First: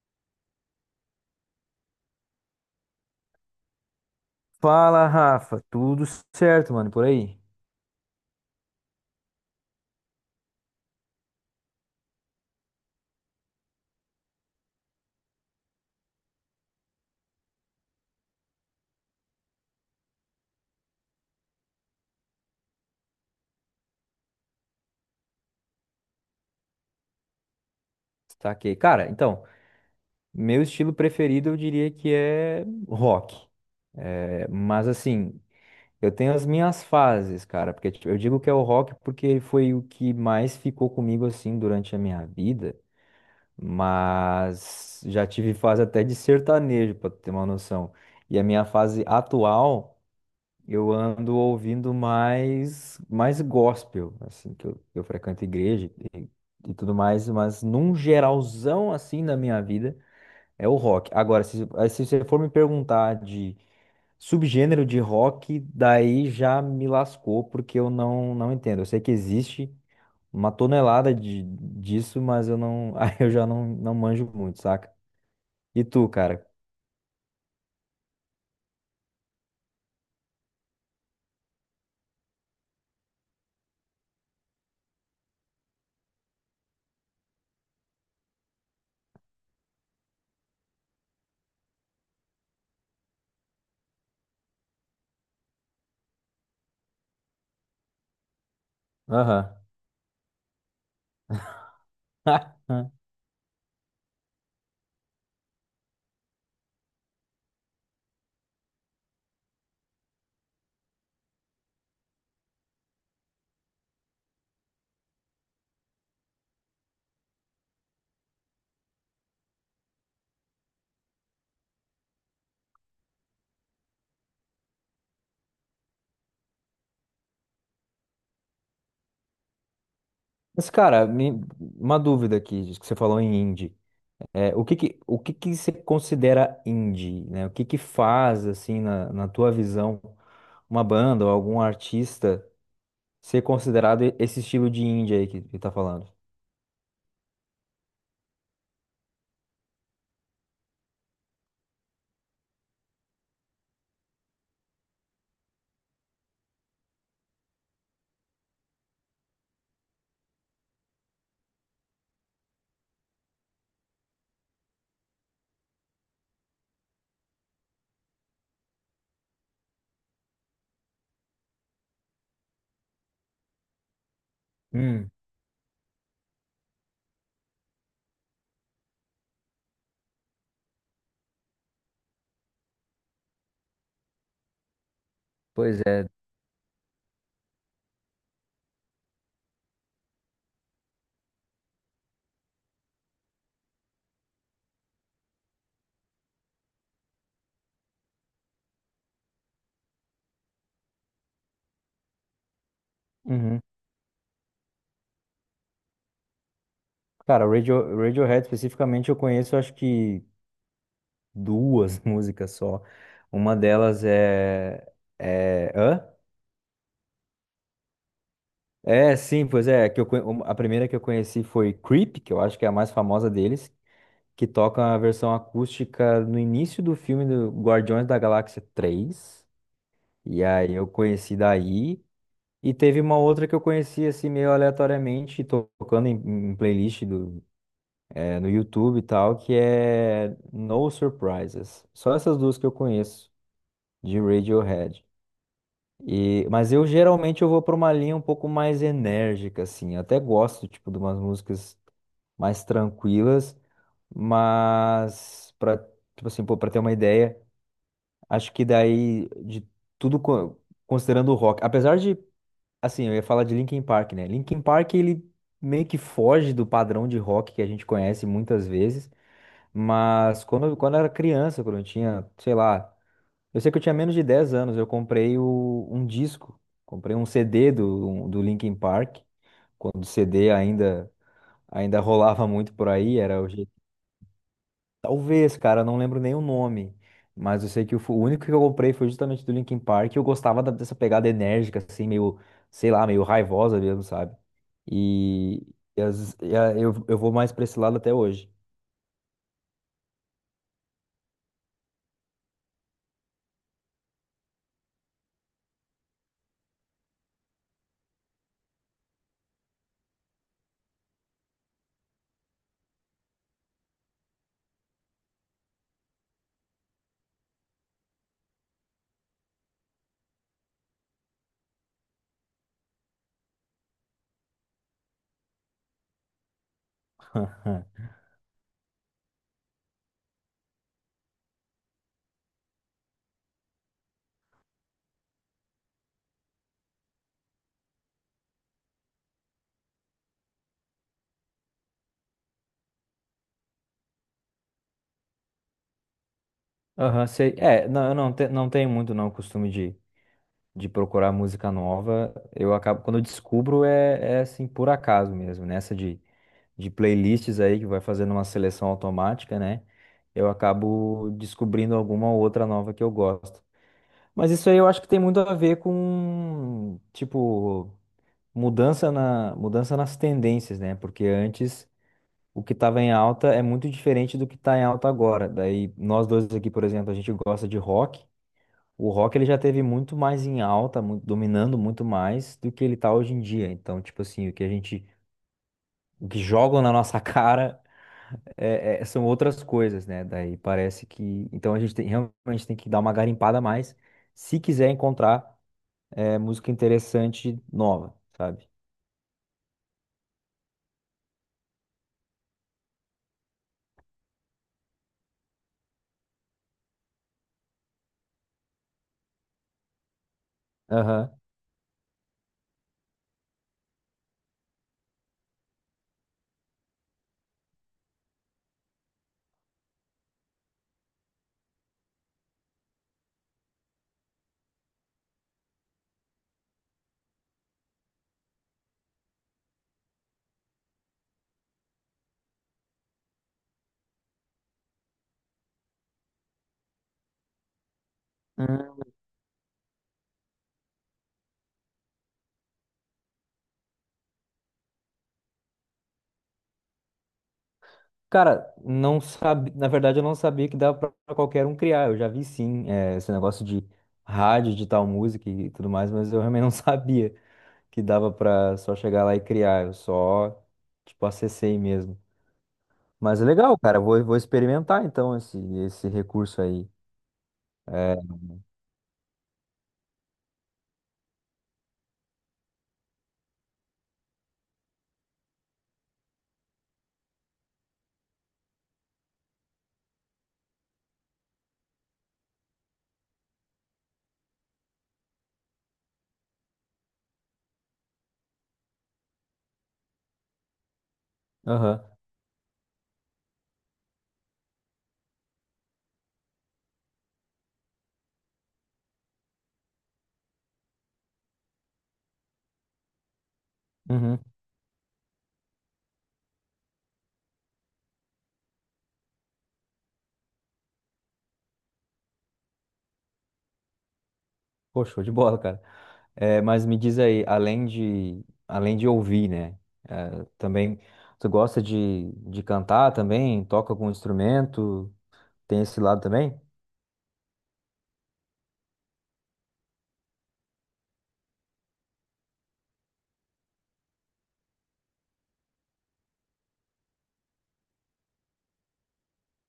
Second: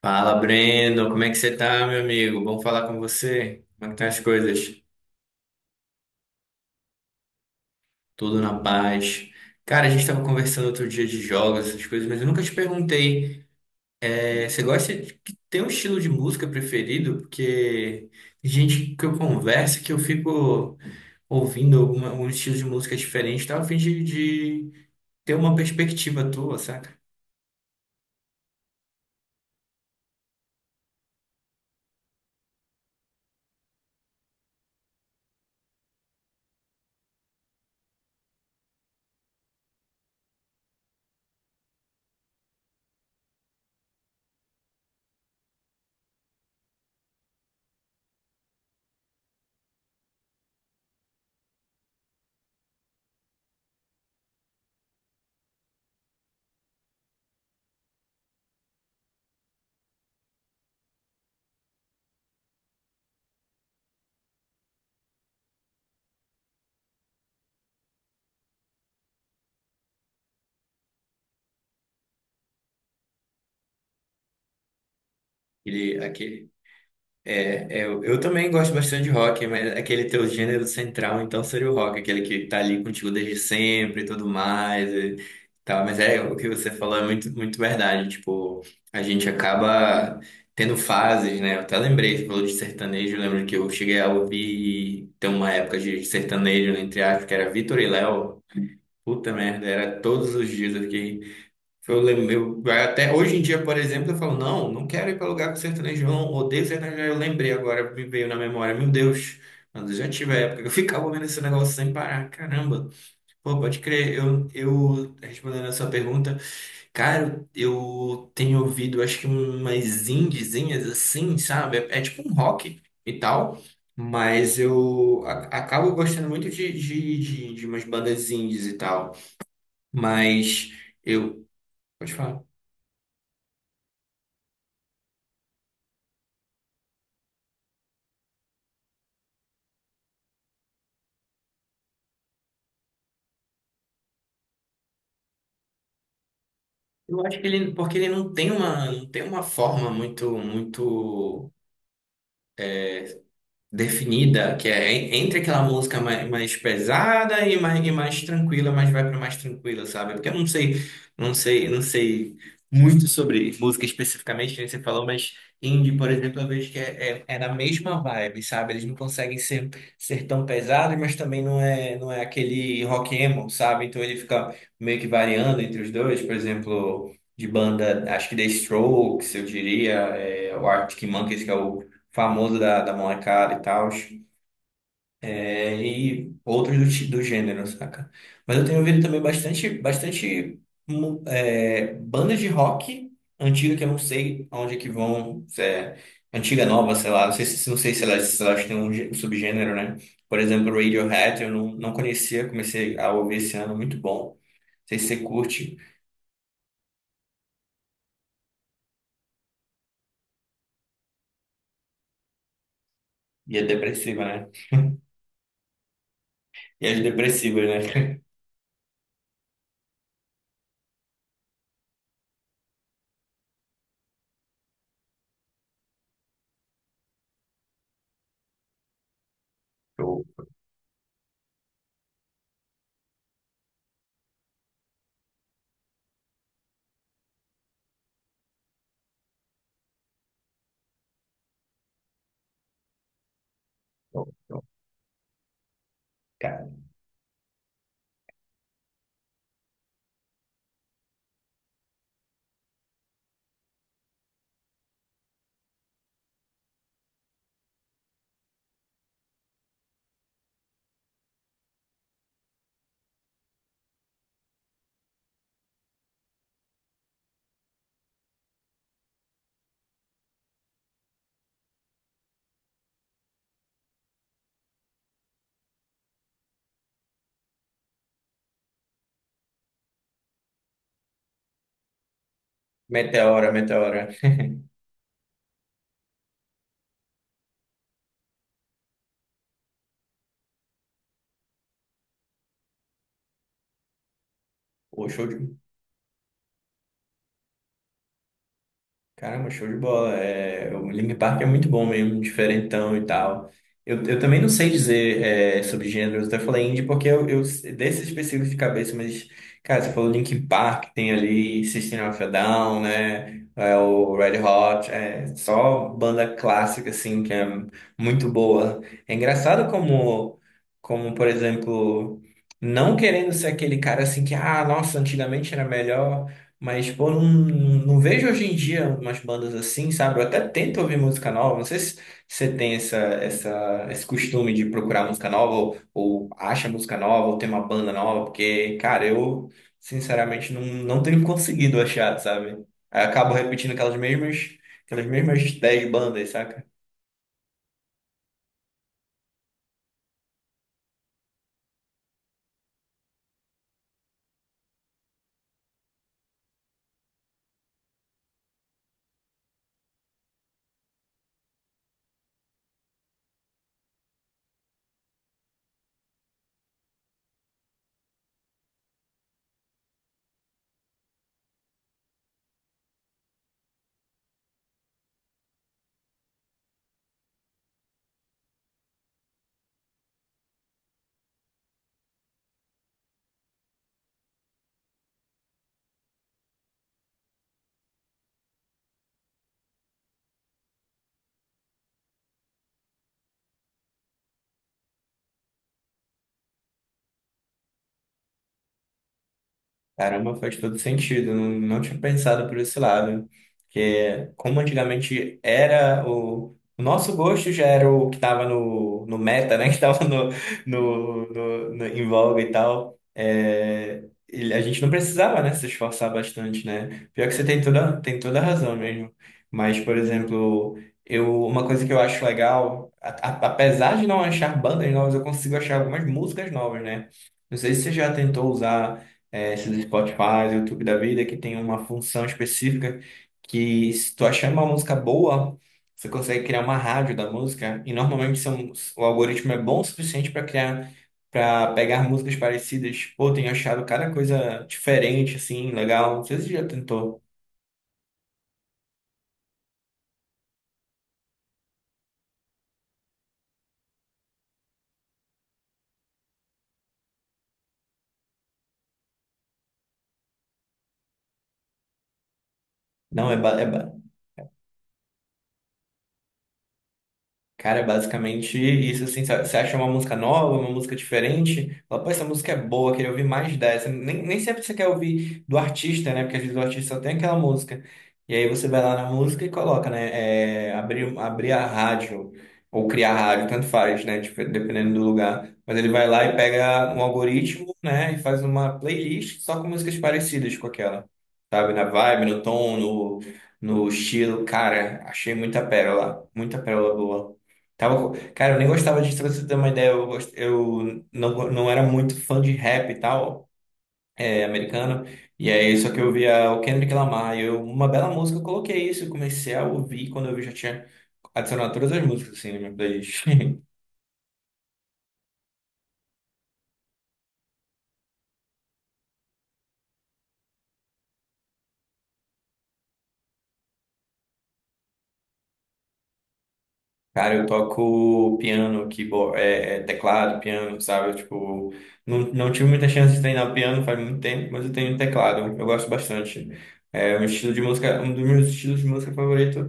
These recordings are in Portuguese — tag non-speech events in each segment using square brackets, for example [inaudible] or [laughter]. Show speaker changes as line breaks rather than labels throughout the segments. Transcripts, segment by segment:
Fala, Breno, como é que você tá, meu amigo? Bom falar com você. Como é que estão as coisas?
Fala, Rafa. Tudo certo, mano, por aí?
Tudo na paz. Cara, a gente tava conversando outro dia de jogos, essas coisas, mas eu nunca te perguntei. Você gosta de ter um estilo de música preferido? Porque tem gente que eu converso que eu fico ouvindo alguma, um estilo de música diferente, tá? A fim de ter uma perspectiva tua, saca?
Saquei. Cara, então, meu estilo preferido eu diria que é rock. É, mas assim, eu tenho as minhas fases, cara, porque tipo, eu digo que é o rock porque foi o que mais ficou comigo assim durante a minha vida, mas já tive fase até de sertanejo, pra tu ter uma noção. E a minha fase atual, eu ando ouvindo mais, mais gospel, assim, que eu frequento igreja e tudo mais, mas num geralzão, assim, na minha vida, é o rock. Agora, se você for me perguntar de subgênero de rock, daí já me lascou, porque eu não, não entendo. Eu sei que existe uma tonelada disso, mas eu não... [laughs] Aí eu já não manjo muito, saca? E
Aquele,
tu, cara?
aquele eu também gosto bastante de rock, mas aquele teu gênero central, então, seria o rock, aquele que tá ali contigo desde sempre e tudo mais e tal. Mas o que você falou é muito verdade. Tipo, a gente acaba tendo fases, né? Eu até lembrei, você falou de sertanejo, eu lembro que eu cheguei a ouvir, tem uma época de sertanejo, entre aspas, que era Vitor e Léo. Puta
Aham.
merda, era todos os dias eu fiquei eu
[laughs]
até hoje em dia, por exemplo, eu falo, não, não quero ir para lugar com sertanejo, não odeio sertanejo. Eu lembrei agora, me veio na memória, meu Deus, quando eu já tive a época que eu [laughs] ficava ouvindo esse negócio sem parar, caramba. Pô, pode crer, eu respondendo a sua pergunta, cara, eu tenho ouvido, acho que umas indiezinhas assim, sabe? É tipo um rock e tal. Mas eu acabo gostando muito de umas bandas indies e tal. Mas
Mas, cara,
eu.
uma
Pode
dúvida
falar.
aqui, diz que você falou em indie. É, o que que você considera indie, né? O que que faz, assim, na tua visão, uma banda ou algum artista ser considerado esse estilo de indie aí que tá falando?
Eu acho que ele, porque ele não tem uma, não tem uma forma muito definida, que é entre aquela música mais, mais pesada e mais tranquila, mas vai para mais tranquila, sabe? Porque eu não sei, não sei, não sei muito sobre música especificamente, que nem você falou, mas indie, por exemplo, eu vejo que é na mesma vibe, sabe? Eles não conseguem ser tão pesados, mas também não é aquele rock emo, sabe? Então ele fica meio que
Hum,
variando entre os dois, por exemplo. De banda, acho que The Strokes, eu diria, é, o Arctic Monkeys, que é o famoso da molecada e tal, é,
pois é.
e outros do, do gênero, saca? Mas eu tenho ouvido também bastante bandas de rock antiga que eu não sei aonde é que vão, se é antiga, nova, sei lá, não sei se se elas têm um, um subgênero, né? Por exemplo, Radiohead, eu não, não conhecia, comecei a ouvir esse
Uhum.
ano, muito bom. Não sei se você curte,
Cara, Radiohead especificamente eu conheço, acho que duas [laughs] músicas só. Uma
e é
delas
depressiva, né?
é... É... Hã?
E as depressivas, né?
É, sim, pois é. Que a primeira que eu conheci foi Creep, que eu acho que é a mais famosa deles, que toca a versão acústica no início do filme do Guardiões da Galáxia 3.
[laughs] Show,
E aí eu conheci daí. E teve uma outra que eu conheci assim meio aleatoriamente, tocando em playlist do, no YouTube e tal, que é No Surprises. Só essas duas que eu conheço de
show.
Radiohead. E,
Cara,
mas eu geralmente eu vou para uma linha um pouco mais enérgica, assim. Eu até gosto, tipo, de umas músicas mais tranquilas. Mas para, tipo assim, pô, para ter uma ideia, acho que daí de tudo co- considerando o rock, apesar de assim, eu ia falar de Linkin Park, né? Linkin Park ele meio que foge do padrão de rock que a gente conhece muitas vezes, mas quando eu era criança, quando eu tinha, sei lá, eu sei que eu tinha menos de 10 anos, eu comprei um disco, comprei um CD do Linkin Park, quando o CD ainda ainda rolava muito por aí, era...
Meteora, Meteora. [laughs]
Talvez, cara, eu não lembro nem o nome. Mas eu sei que o único que eu comprei foi justamente do Linkin Park. E eu gostava dessa pegada enérgica, assim, meio, sei lá, meio raivosa mesmo, sabe?
Pô, show de.
E, eu vou mais pra esse lado até hoje.
Caramba, show de bola. É, o Linkin Park é muito bom mesmo, diferentão e tal. Eu também não sei dizer é, sobre gêneros, até falei indie porque eu desses específicos de cabeça, mas, cara, você falou Linkin Park, tem ali System of a Down, né? É, o Red Hot, é só banda clássica, assim, que é muito boa. É engraçado por exemplo, não querendo ser aquele cara assim que, ah, nossa, antigamente era melhor. Mas, pô, não
[laughs]
vejo hoje em dia umas bandas assim, sabe? Eu até tento ouvir música nova. Não sei se você tem esse costume de procurar música nova, ou acha música nova, ou tem uma banda nova, porque, cara, eu sinceramente não, não tenho [laughs] conseguido achar, sabe? Aí eu acabo repetindo aquelas mesmas 10 bandas, sabe?
Aham, sei. É, não, eu não, te- não tenho muito não o costume de procurar música nova. Eu acabo, quando eu descubro, é assim, por acaso mesmo, nessa de playlists aí que vai fazendo uma seleção automática, né? Eu acabo descobrindo alguma outra nova que eu gosto. Mas isso aí eu acho que tem muito a ver com, tipo, mudança nas tendências, né? Porque antes o que estava em alta é muito diferente do que está em alta agora. Daí nós dois aqui, por exemplo, a gente gosta de rock. O rock ele já teve muito mais em alta, dominando muito mais do que ele tá hoje em dia. Então, tipo assim, o que a gente, o que jogam na nossa [laughs] cara são outras coisas, né? Daí parece que... Então a gente tem, realmente tem que dar uma garimpada a mais se quiser encontrar, música interessante nova, sabe?
Caramba, faz todo sentido. Não tinha pensado por esse lado. Que como antigamente era o nosso gosto já era o que estava no meta, né? [laughs] Que estava
Aham.
em voga e tal. É, e a gente não precisava, né, se esforçar bastante, né? Pior que você tem tem toda a razão mesmo. Mas, por exemplo, eu, uma coisa que eu acho legal, apesar de não achar bandas novas, eu consigo achar algumas músicas novas, né? Não sei se você já tentou usar esses Spotify, YouTube da vida, que tem uma função específica que se tu achar uma música boa, você consegue criar uma rádio da música e normalmente são, o
Hum.
algoritmo é bom o suficiente para criar, para pegar músicas parecidas. Pô, tenho achado cada coisa diferente, assim, legal. Não sei se você já tentou.
Cara, não sabe, na verdade eu não sabia que dava pra qualquer um criar. Eu já vi sim, esse negócio de rádio, de tal música e tudo mais, mas eu realmente não [laughs] sabia que dava pra só chegar lá e criar. Eu só, tipo, acessei mesmo.
Não, é,
Mas é
ba- é,
legal,
ba-
cara. Vou experimentar então esse recurso aí.
Cara, é
É,
basicamente isso, assim, sabe? Você acha uma música nova, uma música diferente, fala, pô, essa música é boa, queria ouvir mais dessa. Nem sempre você quer ouvir do artista, né? Porque às vezes o artista só tem aquela música. E aí você vai lá na música e coloca, né? É, abrir a rádio, ou criar rádio, tanto faz, né? Tipo, dependendo do lugar. Mas ele vai lá e pega um algoritmo, né? E faz uma playlist só com músicas parecidas com aquela, sabe? Na
aham.
vibe, no tom, no estilo. Cara, achei muita pérola boa. Tava, cara, eu nem gostava de, pra você ter uma ideia, eu, gost- eu não, go- não era muito fã de rap e tal,
Uhum.
é, americano, e aí só que eu via o Kendrick Lamar, e eu, uma bela música, eu coloquei isso, eu comecei a ouvir, quando eu vi já tinha adicionado todas as músicas, assim, na minha playlist. [laughs]
Pô, show de bola, cara. É, mas me diz aí, além de ouvir, né? é, também, tu gosta de cantar também? Toca algum instrumento? Tem esse lado também?
Cara, eu toco piano, keyboard, teclado, piano, sabe? Tipo, não, não tive muita chance de treinar piano faz muito tempo, mas eu tenho teclado, eu gosto bastante. É um estilo de música, um dos meus estilos de música favorito.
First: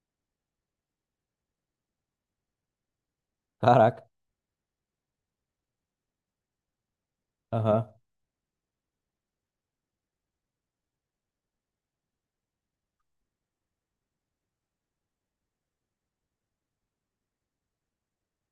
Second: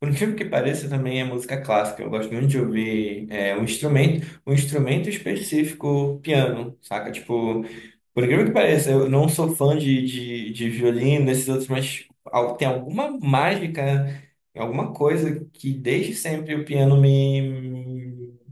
Por incrível que pareça, também é música clássica. Eu gosto muito de ouvir é,
Caraca.
um instrumento específico, piano, saca? Tipo,
Aham.
por incrível que pareça, eu não sou fã de violino, desses outros, mas tem alguma mágica, alguma coisa que desde sempre o piano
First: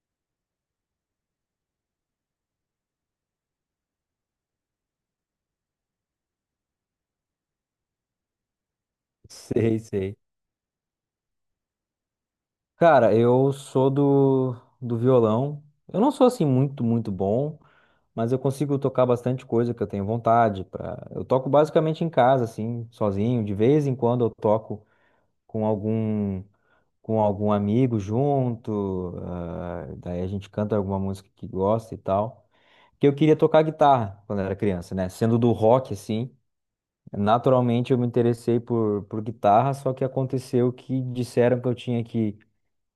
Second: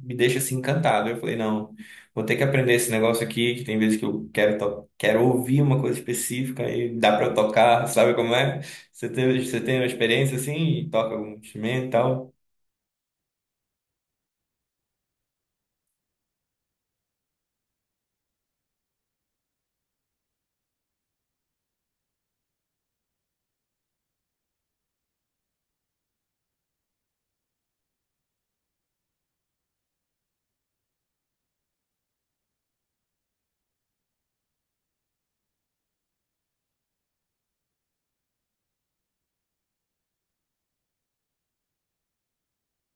me deixa assim encantado. Eu falei, não, vou ter que aprender esse negócio aqui, que tem vezes que eu quero, quero ouvir uma coisa específica e dá pra eu tocar, sabe como é? Você tem
Sei,
uma
sei.
experiência assim, e toca algum instrumento e tal?
Cara, eu sou do, do violão. Eu não sou assim muito bom, mas eu consigo tocar bastante coisa que eu tenho vontade pra... Eu toco basicamente em casa, assim, sozinho. De vez em quando eu toco com algum, com algum amigo junto, ah, daí a gente canta alguma música que gosta e tal. Porque eu queria tocar guitarra quando era criança, né? Sendo do rock, assim, naturalmente eu me interessei por guitarra, só que aconteceu que disseram que eu tinha que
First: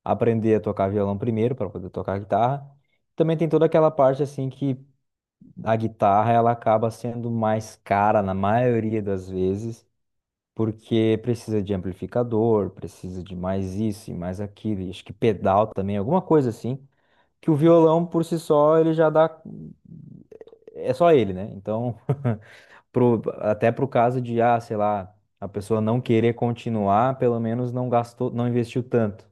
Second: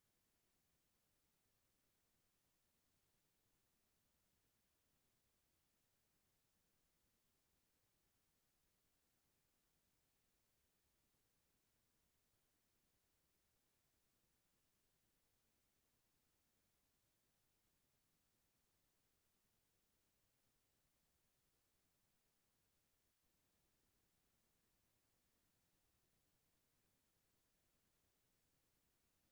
aprender a tocar violão primeiro para poder tocar guitarra. Também tem toda aquela parte, assim, que a guitarra ela acaba sendo mais cara na maioria das vezes, porque precisa de amplificador, precisa de mais isso e mais aquilo, e acho que pedal também, alguma coisa assim, que o violão por si só ele já dá, é só ele, né? Então, [laughs] pro, até pro caso de, ah, sei lá, a pessoa não querer continuar, pelo menos não gastou, não investiu tanto.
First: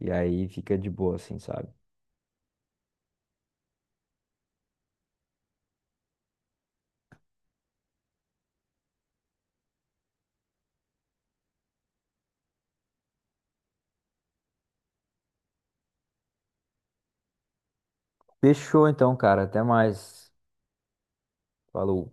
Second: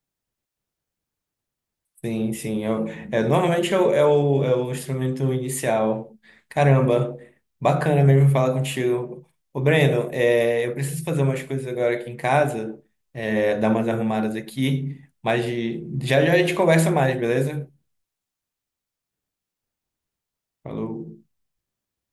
E aí fica de boa, assim, sabe?
Sim, sim. É, normalmente é o instrumento inicial. Caramba, bacana mesmo falar contigo. Ô, Breno, é, eu preciso fazer umas coisas agora aqui em casa, é, dar umas arrumadas aqui, mas já já a gente conversa mais, beleza?
Fechou então, cara. Até mais.
Falou.
Falou.